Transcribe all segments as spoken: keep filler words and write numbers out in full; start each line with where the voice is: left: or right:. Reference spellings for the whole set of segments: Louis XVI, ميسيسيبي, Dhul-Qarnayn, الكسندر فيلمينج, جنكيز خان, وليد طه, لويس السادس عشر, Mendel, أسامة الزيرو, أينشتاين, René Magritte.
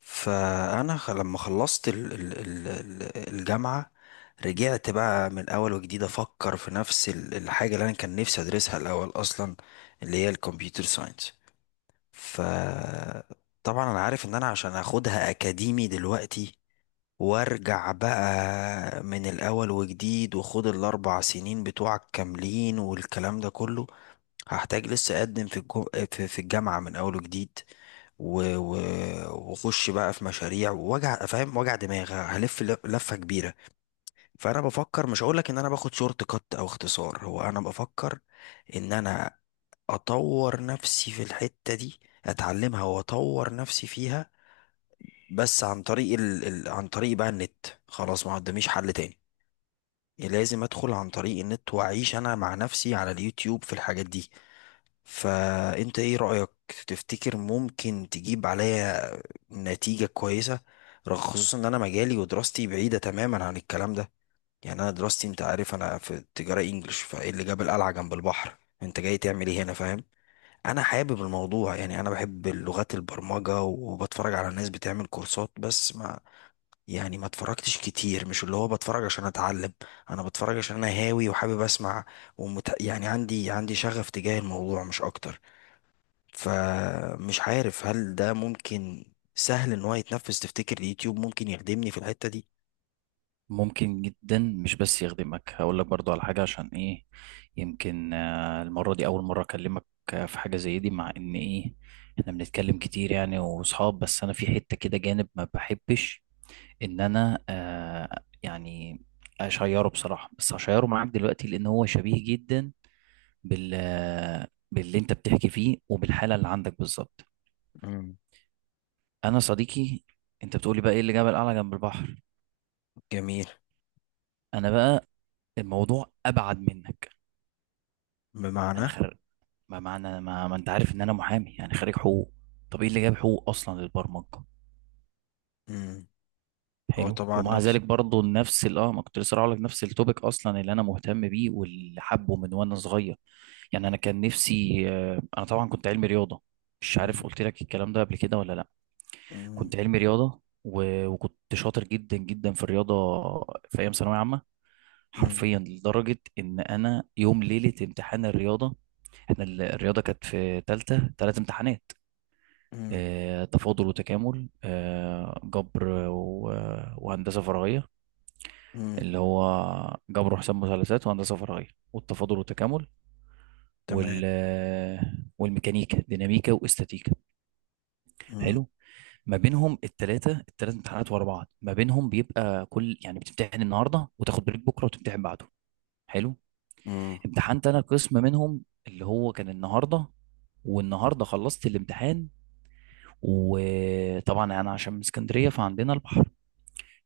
left: فانا خ- لما خلصت ال- ال- ال- ال- الجامعه، رجعت بقى من اول وجديد افكر في نفس ال- الحاجه اللي انا كان نفسي ادرسها الاول اصلا، اللي هي الكمبيوتر ساينس. ف طبعا انا عارف ان انا عشان اخدها اكاديمي دلوقتي وارجع بقى من الاول وجديد وخد الاربع سنين بتوعك كاملين والكلام ده كله، هحتاج لسه اقدم في الجو... في في الجامعه من اول وجديد و... و... واخش بقى في مشاريع ووجع، فاهم، وجع دماغ، هلف ل- لفه كبيره. فانا بفكر، مش هقول لك ان انا باخد شورت كات او اختصار، هو انا بفكر ان انا اطور نفسي في الحته دي، اتعلمها واطور نفسي فيها، بس عن طريق ال... ال... عن طريق بقى النت. خلاص ما قداميش حل تاني، لازم ادخل عن طريق النت واعيش انا مع نفسي على اليوتيوب في الحاجات دي. فانت ايه رأيك؟ تفتكر ممكن تجيب عليا نتيجة كويسة، رغم، خصوصا ان انا مجالي ودراستي بعيدة تماما عن الكلام ده؟ يعني انا دراستي، انت عارف انا في تجارة انجلش، فايه اللي جاب القلعة جنب البحر؟ انت جاي تعمل ايه هنا، فاهم؟ انا حابب الموضوع، يعني انا بحب لغات البرمجة وبتفرج على ناس بتعمل كورسات، بس ما، يعني ما اتفرجتش كتير، مش اللي هو بتفرج عشان اتعلم، انا بتفرج عشان انا هاوي وحابب اسمع. ومت... يعني عندي، عندي شغف تجاه الموضوع، مش اكتر. فمش عارف هل ده ممكن، سهل ان هو يتنفذ؟ تفتكر اليوتيوب ممكن يخدمني في الحتة دي؟
right: ممكن جدا، مش بس يخدمك، هقول لك برضو على حاجة. عشان ايه؟ يمكن آه، المرة دي أول مرة أكلمك. آه، في حاجة زي دي، مع إن ايه؟ احنا بنتكلم كتير يعني، وصحاب. بس أنا في حتة كده، جانب ما بحبش إن أنا آه يعني أشيره بصراحة، بس هشيره معاك دلوقتي، لأن هو شبيه جدا بال آه، باللي أنت بتحكي فيه وبالحالة اللي عندك بالظبط.
left: مم.
right: أنا صديقي، أنت بتقولي بقى ايه اللي جبل أعلى جنب البحر.
left: جميل.
right: أنا بقى، الموضوع أبعد منك. انا
left: بمعنى؟
right: خريج. ما معنى ما, ما انت عارف ان انا محامي، يعني خريج حقوق. طب ايه اللي جاب حقوق اصلا للبرمجه؟
left: مم. هو
right: حلو.
left: طبعا
right: ومع
left: نفس.
right: ذلك برضو نفس ال- اه ما كنت لسه هقول لك، نفس التوبيك اصلا اللي انا مهتم بيه، واللي حبه من وانا صغير. يعني انا كان نفسي آه، انا طبعا كنت علمي رياضه. مش عارف
left: مم.
right: قلت لك الكلام ده قبل كده ولا لا.
left: مم.
right: كنت علمي رياضه، و... وكنت شاطر جدا جدا في الرياضه، في ايام ثانويه عامه.
left: مم.
right: حرفيا، لدرجه ان انا يوم ليله امتحان الرياضه، احنا ال- الرياضه كانت في ثالثه ثلاث امتحانات.
left: مم.
right: آه، تفاضل وتكامل، آه، جبر و- وهندسة فراغية.
left: مم.
right: اللي هو جبر وحساب مثلثات وهندسة فراغية والتفاضل والتكامل،
left: تمام.
right: وال والميكانيكا، ديناميكا، واستاتيكا.
left: مم.
right: حلو. ما بينهم التلاتة التلات امتحانات ورا بعض، ما بينهم بيبقى كل يعني، بتمتحن النهاردة وتاخد بريك بكرة وتمتحن بعده. حلو.
left: مم.
right: امتحنت انا قسم منهم اللي هو كان النهاردة، والنهاردة خلصت الامتحان. وطبعا انا عشان من اسكندرية، فعندنا البحر.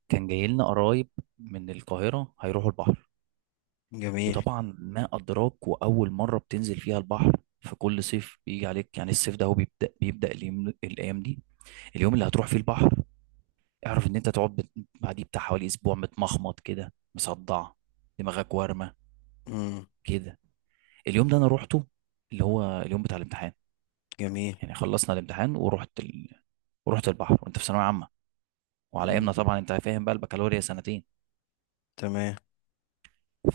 right: كان جاي لنا قرايب من القاهرة هيروحوا البحر.
left: جميل.
right: وطبعا ما أدراك، وأول مرة بتنزل فيها البحر، في كل صيف بيجي عليك يعني، الصيف ده هو بيبدأ بيبدأ اليوم، الأيام دي، اليوم اللي هتروح فيه البحر، اعرف إن أنت تقعد بت- بعديه بتاع حوالي أسبوع، متمخمط كده، مصدع دماغك وارمة
left: مم.
right: كده. اليوم ده أنا روحته، اللي هو اليوم بتاع الامتحان.
left: جميل.
right: يعني خلصنا الامتحان ورحت ال... ورحت البحر، وأنت في ثانوية عامة، وعلى
left: مم.
right: أيامنا طبعا أنت فاهم بقى البكالوريا سنتين.
left: تمام.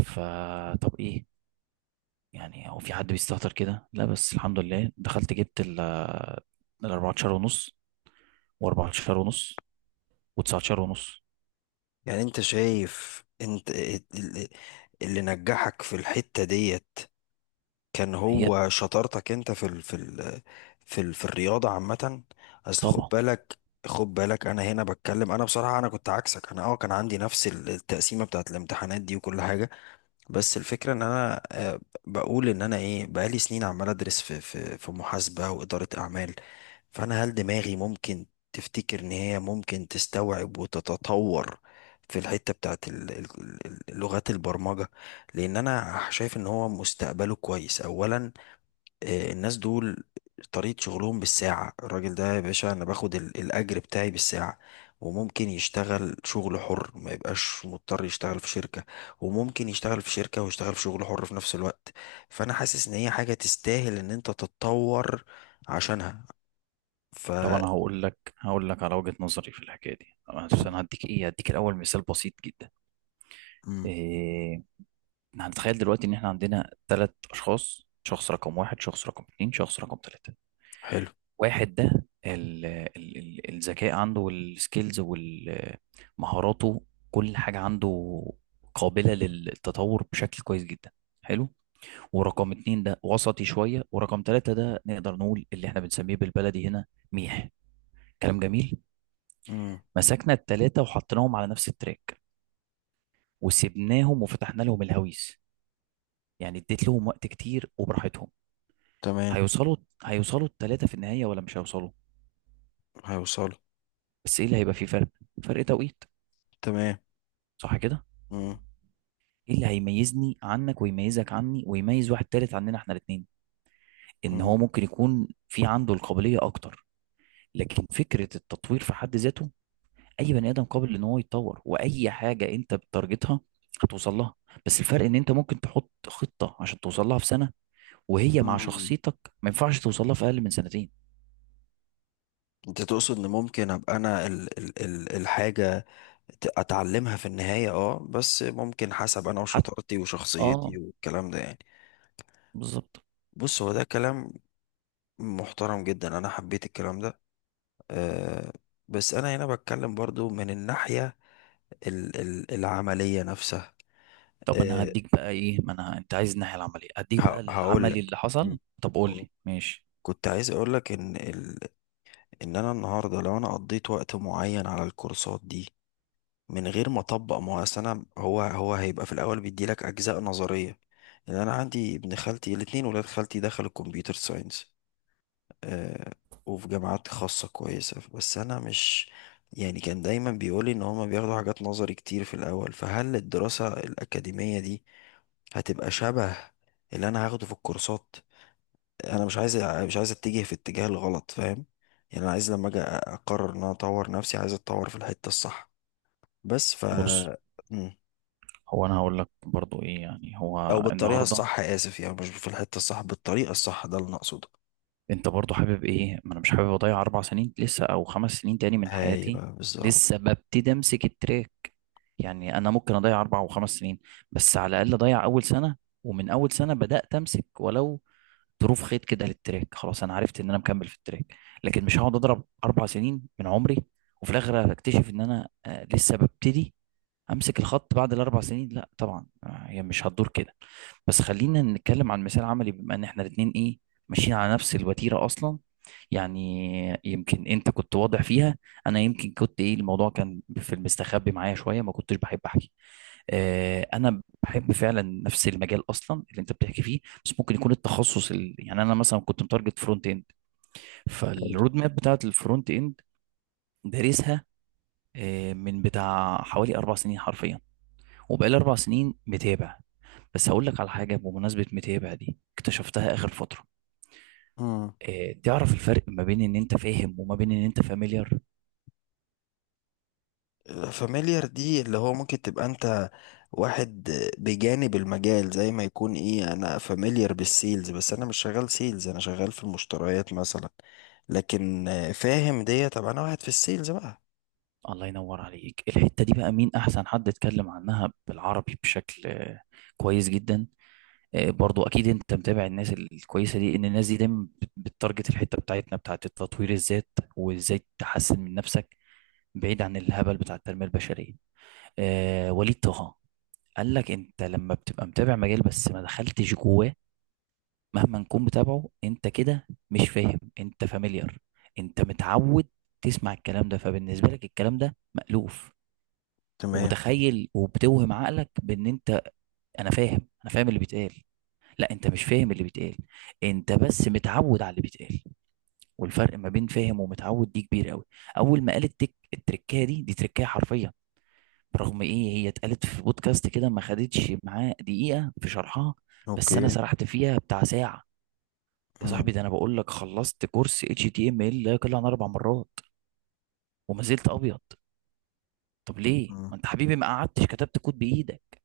right: فطب إيه يعني، هو في حد بيستهتر كده؟ لا، بس الحمد لله دخلت، جبت ال ال أربعتاشر ونص، و14 ونص، و19 ونص.
left: يعني انت شايف انت ال- ال- اللي نجحك في الحتة ديت كان
right: هي.
left: هو شطارتك انت في ال في ال في ال في الرياضه عامه؟ اصل خد
right: طبعا
left: بالك، خد بالك انا هنا بتكلم. انا بصراحه انا كنت عكسك. انا اه كان عندي نفس التقسيمه بتاعت الامتحانات دي وكل حاجه، بس الفكرة ان انا آه، بقول ان انا ايه، بقالي سنين عمال ادرس في في في محاسبة وإدارة اعمال. فانا هل دماغي ممكن، تفتكر ان هي ممكن تستوعب وتتطور في الحتة بتاعت ال- ال- ال- لغات البرمجة؟ لان انا شايف ان هو مستقبله كويس اولا. آه، الناس دول طريقة شغلهم بالساعة. الراجل ده يا باشا أنا باخد ال- الأجر بتاعي بالساعة، وممكن يشتغل شغل حر، ما يبقاش مضطر يشتغل في شركة، وممكن يشتغل في شركة ويشتغل في شغل حر في نفس الوقت. فأنا حاسس إن هي حاجة تستاهل إن أنت تتطور عشانها. ف
right: طبعا، هقول لك هقول لك على وجهة نظري في الحكايه دي طبعاً، بس
left: مم.
right: انا هديك ايه هديك الاول مثال بسيط جدا.
left: مم.
right: إيه، هنتخيل دلوقتي ان احنا عندنا ثلاث اشخاص: شخص رقم واحد، شخص رقم اتنين، شخص رقم تلاتة.
left: حلو.
right: واحد ده ال- ال- ال- الذكاء عنده والسكيلز ومهاراته، كل حاجة عنده قابلة للتطور بشكل كويس جدا. حلو. ورقم اتنين ده وسطي شوية، ورقم تلاتة ده نقدر نقول اللي احنا بنسميه بالبلدي هنا ميح. كلام جميل.
left: مم.
right: مسكنا التلاتة وحطيناهم على نفس التراك، وسبناهم وفتحنا لهم الهويس، يعني اديت لهم وقت كتير وبراحتهم.
left: تمام.
right: هيوصلوا هيوصلوا التلاتة في النهاية، ولا مش هيوصلوا؟
left: هيوصل.
right: بس ايه اللي هيبقى فيه فرق؟ فرق توقيت.
left: تمام.
right: صح كده؟
left: مم.
right: ايه اللي هيميزني عنك، ويميزك عني، ويميز واحد تالت عننا احنا الاتنين؟ ان
left: مم.
right: هو ممكن يكون في عنده القابلية اكتر. لكن فكرة التطوير في حد ذاته، اي بني ادم قابل ان هو يتطور، واي حاجة انت بتارجتها هتوصل لها. بس الفرق ان انت ممكن تحط خطة عشان توصل لها في سنة، وهي مع
left: آه.
right: شخصيتك ما ينفعش توصل لها في اقل من سنتين.
left: انت تقصد ان ممكن ابقى انا ال ال ال الحاجة ت- اتعلمها في النهاية، اه، بس ممكن حسب انا
right: حتى.
left: وشطارتي
right: اه.
left: وشخصيتي والكلام ده، يعني؟
right: بالظبط.
left: بص، هو ده كلام محترم جدا، انا حبيت الكلام ده. أه. بس انا هنا بتكلم برضو من الناحية ال ال العملية نفسها.
right: طب انا
left: أه،
right: هديك بقى ايه، ما انا انت عايز الناحية العملية، هديك بقى
left: هقول
right: العملي
left: لك.
right: اللي حصل. طب قول لي ماشي.
left: كنت عايز اقول لك ان ال ان انا النهاردة لو انا قضيت وقت معين على الكورسات دي من غير ما اطبق، ما هو أصل انا، هو هو هيبقى في الاول بيديلك اجزاء نظريه. يعني انا عندي ابن خالتي، الاثنين ولاد خالتي دخلوا الكمبيوتر ساينس، آه، وفي جامعات خاصه كويسه، بس انا مش، يعني كان دايما بيقولي ان هما بياخدوا حاجات نظري كتير في الاول. فهل الدراسه الاكاديميه دي هتبقى شبه اللي انا هاخده في الكورسات؟ انا مش عايز، مش عايز اتجه في الاتجاه الغلط، فاهم؟ يعني انا عايز لما اجي اقرر ان انا اطور نفسي، عايز اتطور في الحته الصح. بس ف
right: بص، هو انا هقول لك برضو ايه يعني،
left: او
right: هو
left: بالطريقه
right: النهارده
left: الصح، اسف، يعني مش في الحته الصح، بالطريقه الصح، ده اللي انا اقصده.
right: انت برضو حابب ايه؟ ما انا مش حابب اضيع اربع سنين لسه، او خمس سنين تاني من حياتي،
left: ايوه
right: لسه
left: بالظبط.
right: ببتدي امسك التراك. يعني انا ممكن اضيع اربع وخمس سنين، بس على الاقل اضيع اول سنه، ومن اول سنه بدات امسك، ولو ظروف خيط كده للتراك، خلاص انا عرفت ان انا مكمل في التراك. لكن مش هقعد اضرب اربع سنين من عمري وفي الاخر اكتشف ان انا آه، لسه ببتدي امسك الخط بعد الاربع سنين. لا طبعا، آه، هي مش هتدور كده. بس خلينا نتكلم عن مثال عملي، بما ان احنا الاتنين ايه ماشيين على نفس الوتيره اصلا. يعني يمكن انت كنت واضح فيها، انا يمكن كنت ايه الموضوع كان في المستخبي معايا شويه، ما كنتش بحب احكي. آه، انا بحب فعلا نفس المجال اصلا اللي انت بتحكي فيه. بس ممكن يكون التخصص ال... يعني انا مثلا كنت متارجت فرونت اند.
left: حلو.
right: فالرود ماب بتاعت الفرونت اند دارسها آه، من بتاع حوالي اربع سنين حرفيا، وبقالي أربع سنين متابع. بس هقول لك على حاجة، بمناسبة متابع دي اكتشفتها آخر فترة.
left: امم.
right: اه، تعرف الفرق ما بين إن أنت فاهم وما بين إن أنت فاميليار؟
left: فاميليار دي اللي هو ممكن تبقى انت واحد بجانب المجال، زي ما يكون ايه، انا فاميليار بالسيلز بس انا مش شغال سيلز، انا شغال في المشتريات مثلا. لكن آه، فاهم دي طب انا واحد في السيلز بقى.
right: الله ينور عليك. الحتة دي بقى مين أحسن حد اتكلم عنها بالعربي بشكل آه، كويس جدا. آه، برضو أكيد أنت متابع الناس الكويسة دي، إن الناس دي دايما بت- بتتارجت الحتة بتاعتنا بتاعت تطوير الذات، وإزاي تحسن من نفسك، بعيد عن الهبل بتاع التنمية البشرية. آه، وليد طه قال لك: انت لما بتبقى متابع مجال بس ما دخلتش جواه، مهما نكون بتابعه، انت كده مش فاهم، انت فاميليار. انت متعود تسمع الكلام ده، فبالنسبة لك الكلام ده مألوف،
left: تمام.
right: ومتخيل، وبتوهم عقلك بان انت: انا فاهم، انا فاهم اللي بيتقال. لا، انت مش فاهم اللي بيتقال، انت بس متعود على اللي بيتقال، والفرق ما بين فاهم ومتعود دي كبير قوي. اول ما قال التك التركية دي، دي تركية حرفيا، برغم ايه هي اتقالت في بودكاست كده، ما خدتش معاه دقيقة في شرحها، بس
left: اوكي.
right: انا سرحت فيها بتاع ساعة. يا صاحبي،
left: امم.
right: ده انا بقول لك خلصت كورس اتش تي ام ال لا يقل عن اربع مرات، وما زلت ابيض. طب ليه؟
left: امم.
right: ما انت حبيبي ما قعدتش كتبت كود بايدك.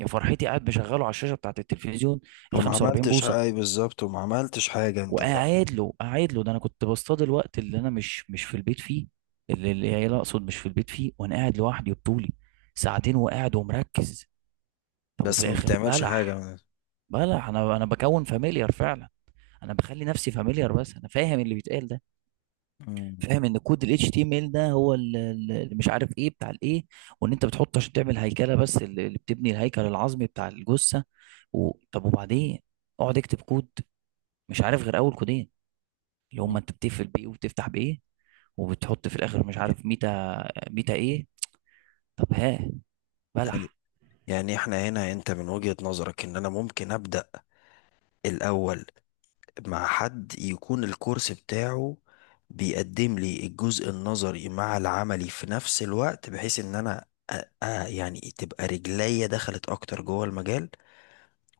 right: يا فرحتي، قاعد مشغله على الشاشه بتاعت التلفزيون ال
left: وما
right: خمسة وأربعين
left: عملتش
right: بوصه،
left: حاجة، أي بالظبط، وما عملتش حاجة انت بقى.
right: وقاعد له قاعد له، ده انا كنت بصطاد الوقت اللي انا مش مش في البيت فيه، اللي العيال اقصد مش في البيت فيه، وانا قاعد لوحدي وبطولي ساعتين، وقاعد ومركز. طب وفي
left: بس ما
right: الاخر
left: بتعملش
right: بلح.
left: حاجة.
right: بلح. انا انا بكون فاميليار فعلا، انا بخلي نفسي فاميليار، بس انا فاهم اللي بيتقال ده؟ فاهم ان كود ال إتش تي إم إل ده هو ال- ال- اللي مش عارف ايه بتاع الايه، وان انت بتحطه عشان تعمل هيكله، بس ال- اللي بتبني الهيكل العظمي بتاع الجثه. و... طب وبعدين، اقعد اكتب كود، مش عارف غير اول كودين، اللي
left: امم.
right: هما انت بتقفل بايه وبتفتح بايه، وبتحط في الاخر مش عارف ميتا، ميتا ايه؟ طب ها؟ بلح.
left: يعني احنا هنا، انت من وجهة نظرك ان انا ممكن ابدأ الاول مع حد يكون الكورس بتاعه بيقدم لي الجزء النظري مع العملي في نفس الوقت، بحيث ان انا أ- أ- يعني تبقى رجليا دخلت اكتر جوه المجال.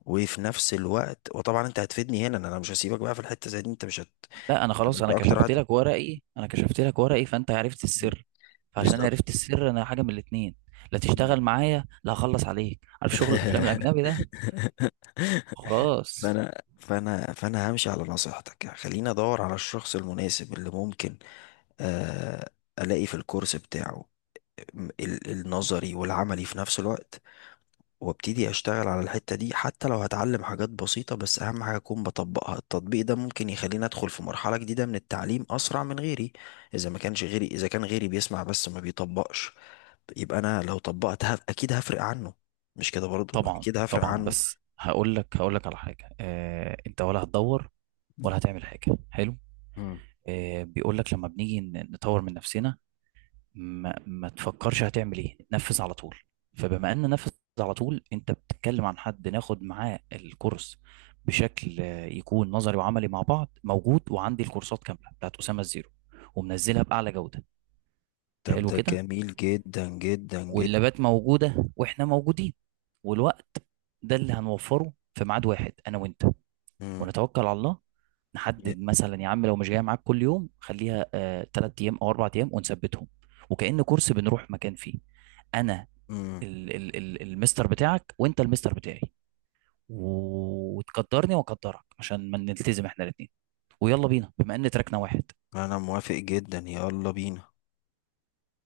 left: وفي نفس الوقت، وطبعا انت هتفيدني هنا، إن انا مش هسيبك بقى في الحتة زي دي، انت مش هت...
right: لا انا
left: يبقى
right: خلاص،
left: انت
right: انا
left: اكتر
right: كشفت
left: واحد.
right: لك ورقي، انا كشفت لك ورقي، فانت عرفت
left: مم.
right: السر. فعشان
left: بالظبط.
right: عرفت السر انا حاجه من الاتنين: لا
left: مم.
right: تشتغل معايا، لا هخلص عليك، عارف شغل الافلام الاجنبي ده؟ خلاص.
left: فانا فانا فانا همشي على نصيحتك، يعني خليني ادور على الشخص المناسب اللي ممكن، آه، الاقي في الكورس بتاعه م- ال- النظري والعملي في نفس الوقت، وابتدي اشتغل على الحتة دي. حتى لو هتعلم حاجات بسيطة، بس اهم حاجة اكون بطبقها. التطبيق ده ممكن يخليني ادخل في مرحلة جديدة من التعليم اسرع من غيري. اذا ما كانش غيري، اذا كان غيري بيسمع بس ما بيطبقش، يبقى انا لو طبقت هف- اكيد هفرق عنه. مش كده برضو؟
right: طبعا
left: اكيد هفرق
right: طبعا،
left: عنه.
right: بس هقول لك هقول لك على حاجه، آه، انت ولا هتدور ولا هتعمل حاجه؟ حلو.
left: مم.
right: آه، بيقول لك لما بنيجي ن- نطور من نفسنا، ما, ما تفكرش هتعمل ايه، نفذ على طول. فبما ان نفذ على طول، انت بتتكلم عن حد ناخد معاه الكورس بشكل آه، يكون نظري وعملي مع بعض، موجود، وعندي الكورسات كامله بتاعت اسامه الزيرو ومنزلها باعلى جوده.
left: طب
right: حلو
left: ده
right: كده.
left: جميل جدا جدا جدا.
right: واللابات موجوده، واحنا موجودين، والوقت ده اللي هنوفره في ميعاد واحد انا وانت،
left: مم.
right: ونتوكل على الله.
left: ي-
right: نحدد مثلا، يا عم لو مش جاي معاك كل يوم، خليها تلات أيام او أربع أيام ونثبتهم، وكأن كورس بنروح مكان فيه. انا
left: مم.
right: ال ال ال المستر بتاعك وانت المستر بتاعي، و- وتقدرني واقدرك عشان ما نلتزم احنا الاثنين، ويلا بينا بما ان تراكنا واحد.
left: انا موافق جدا، يلا بينا.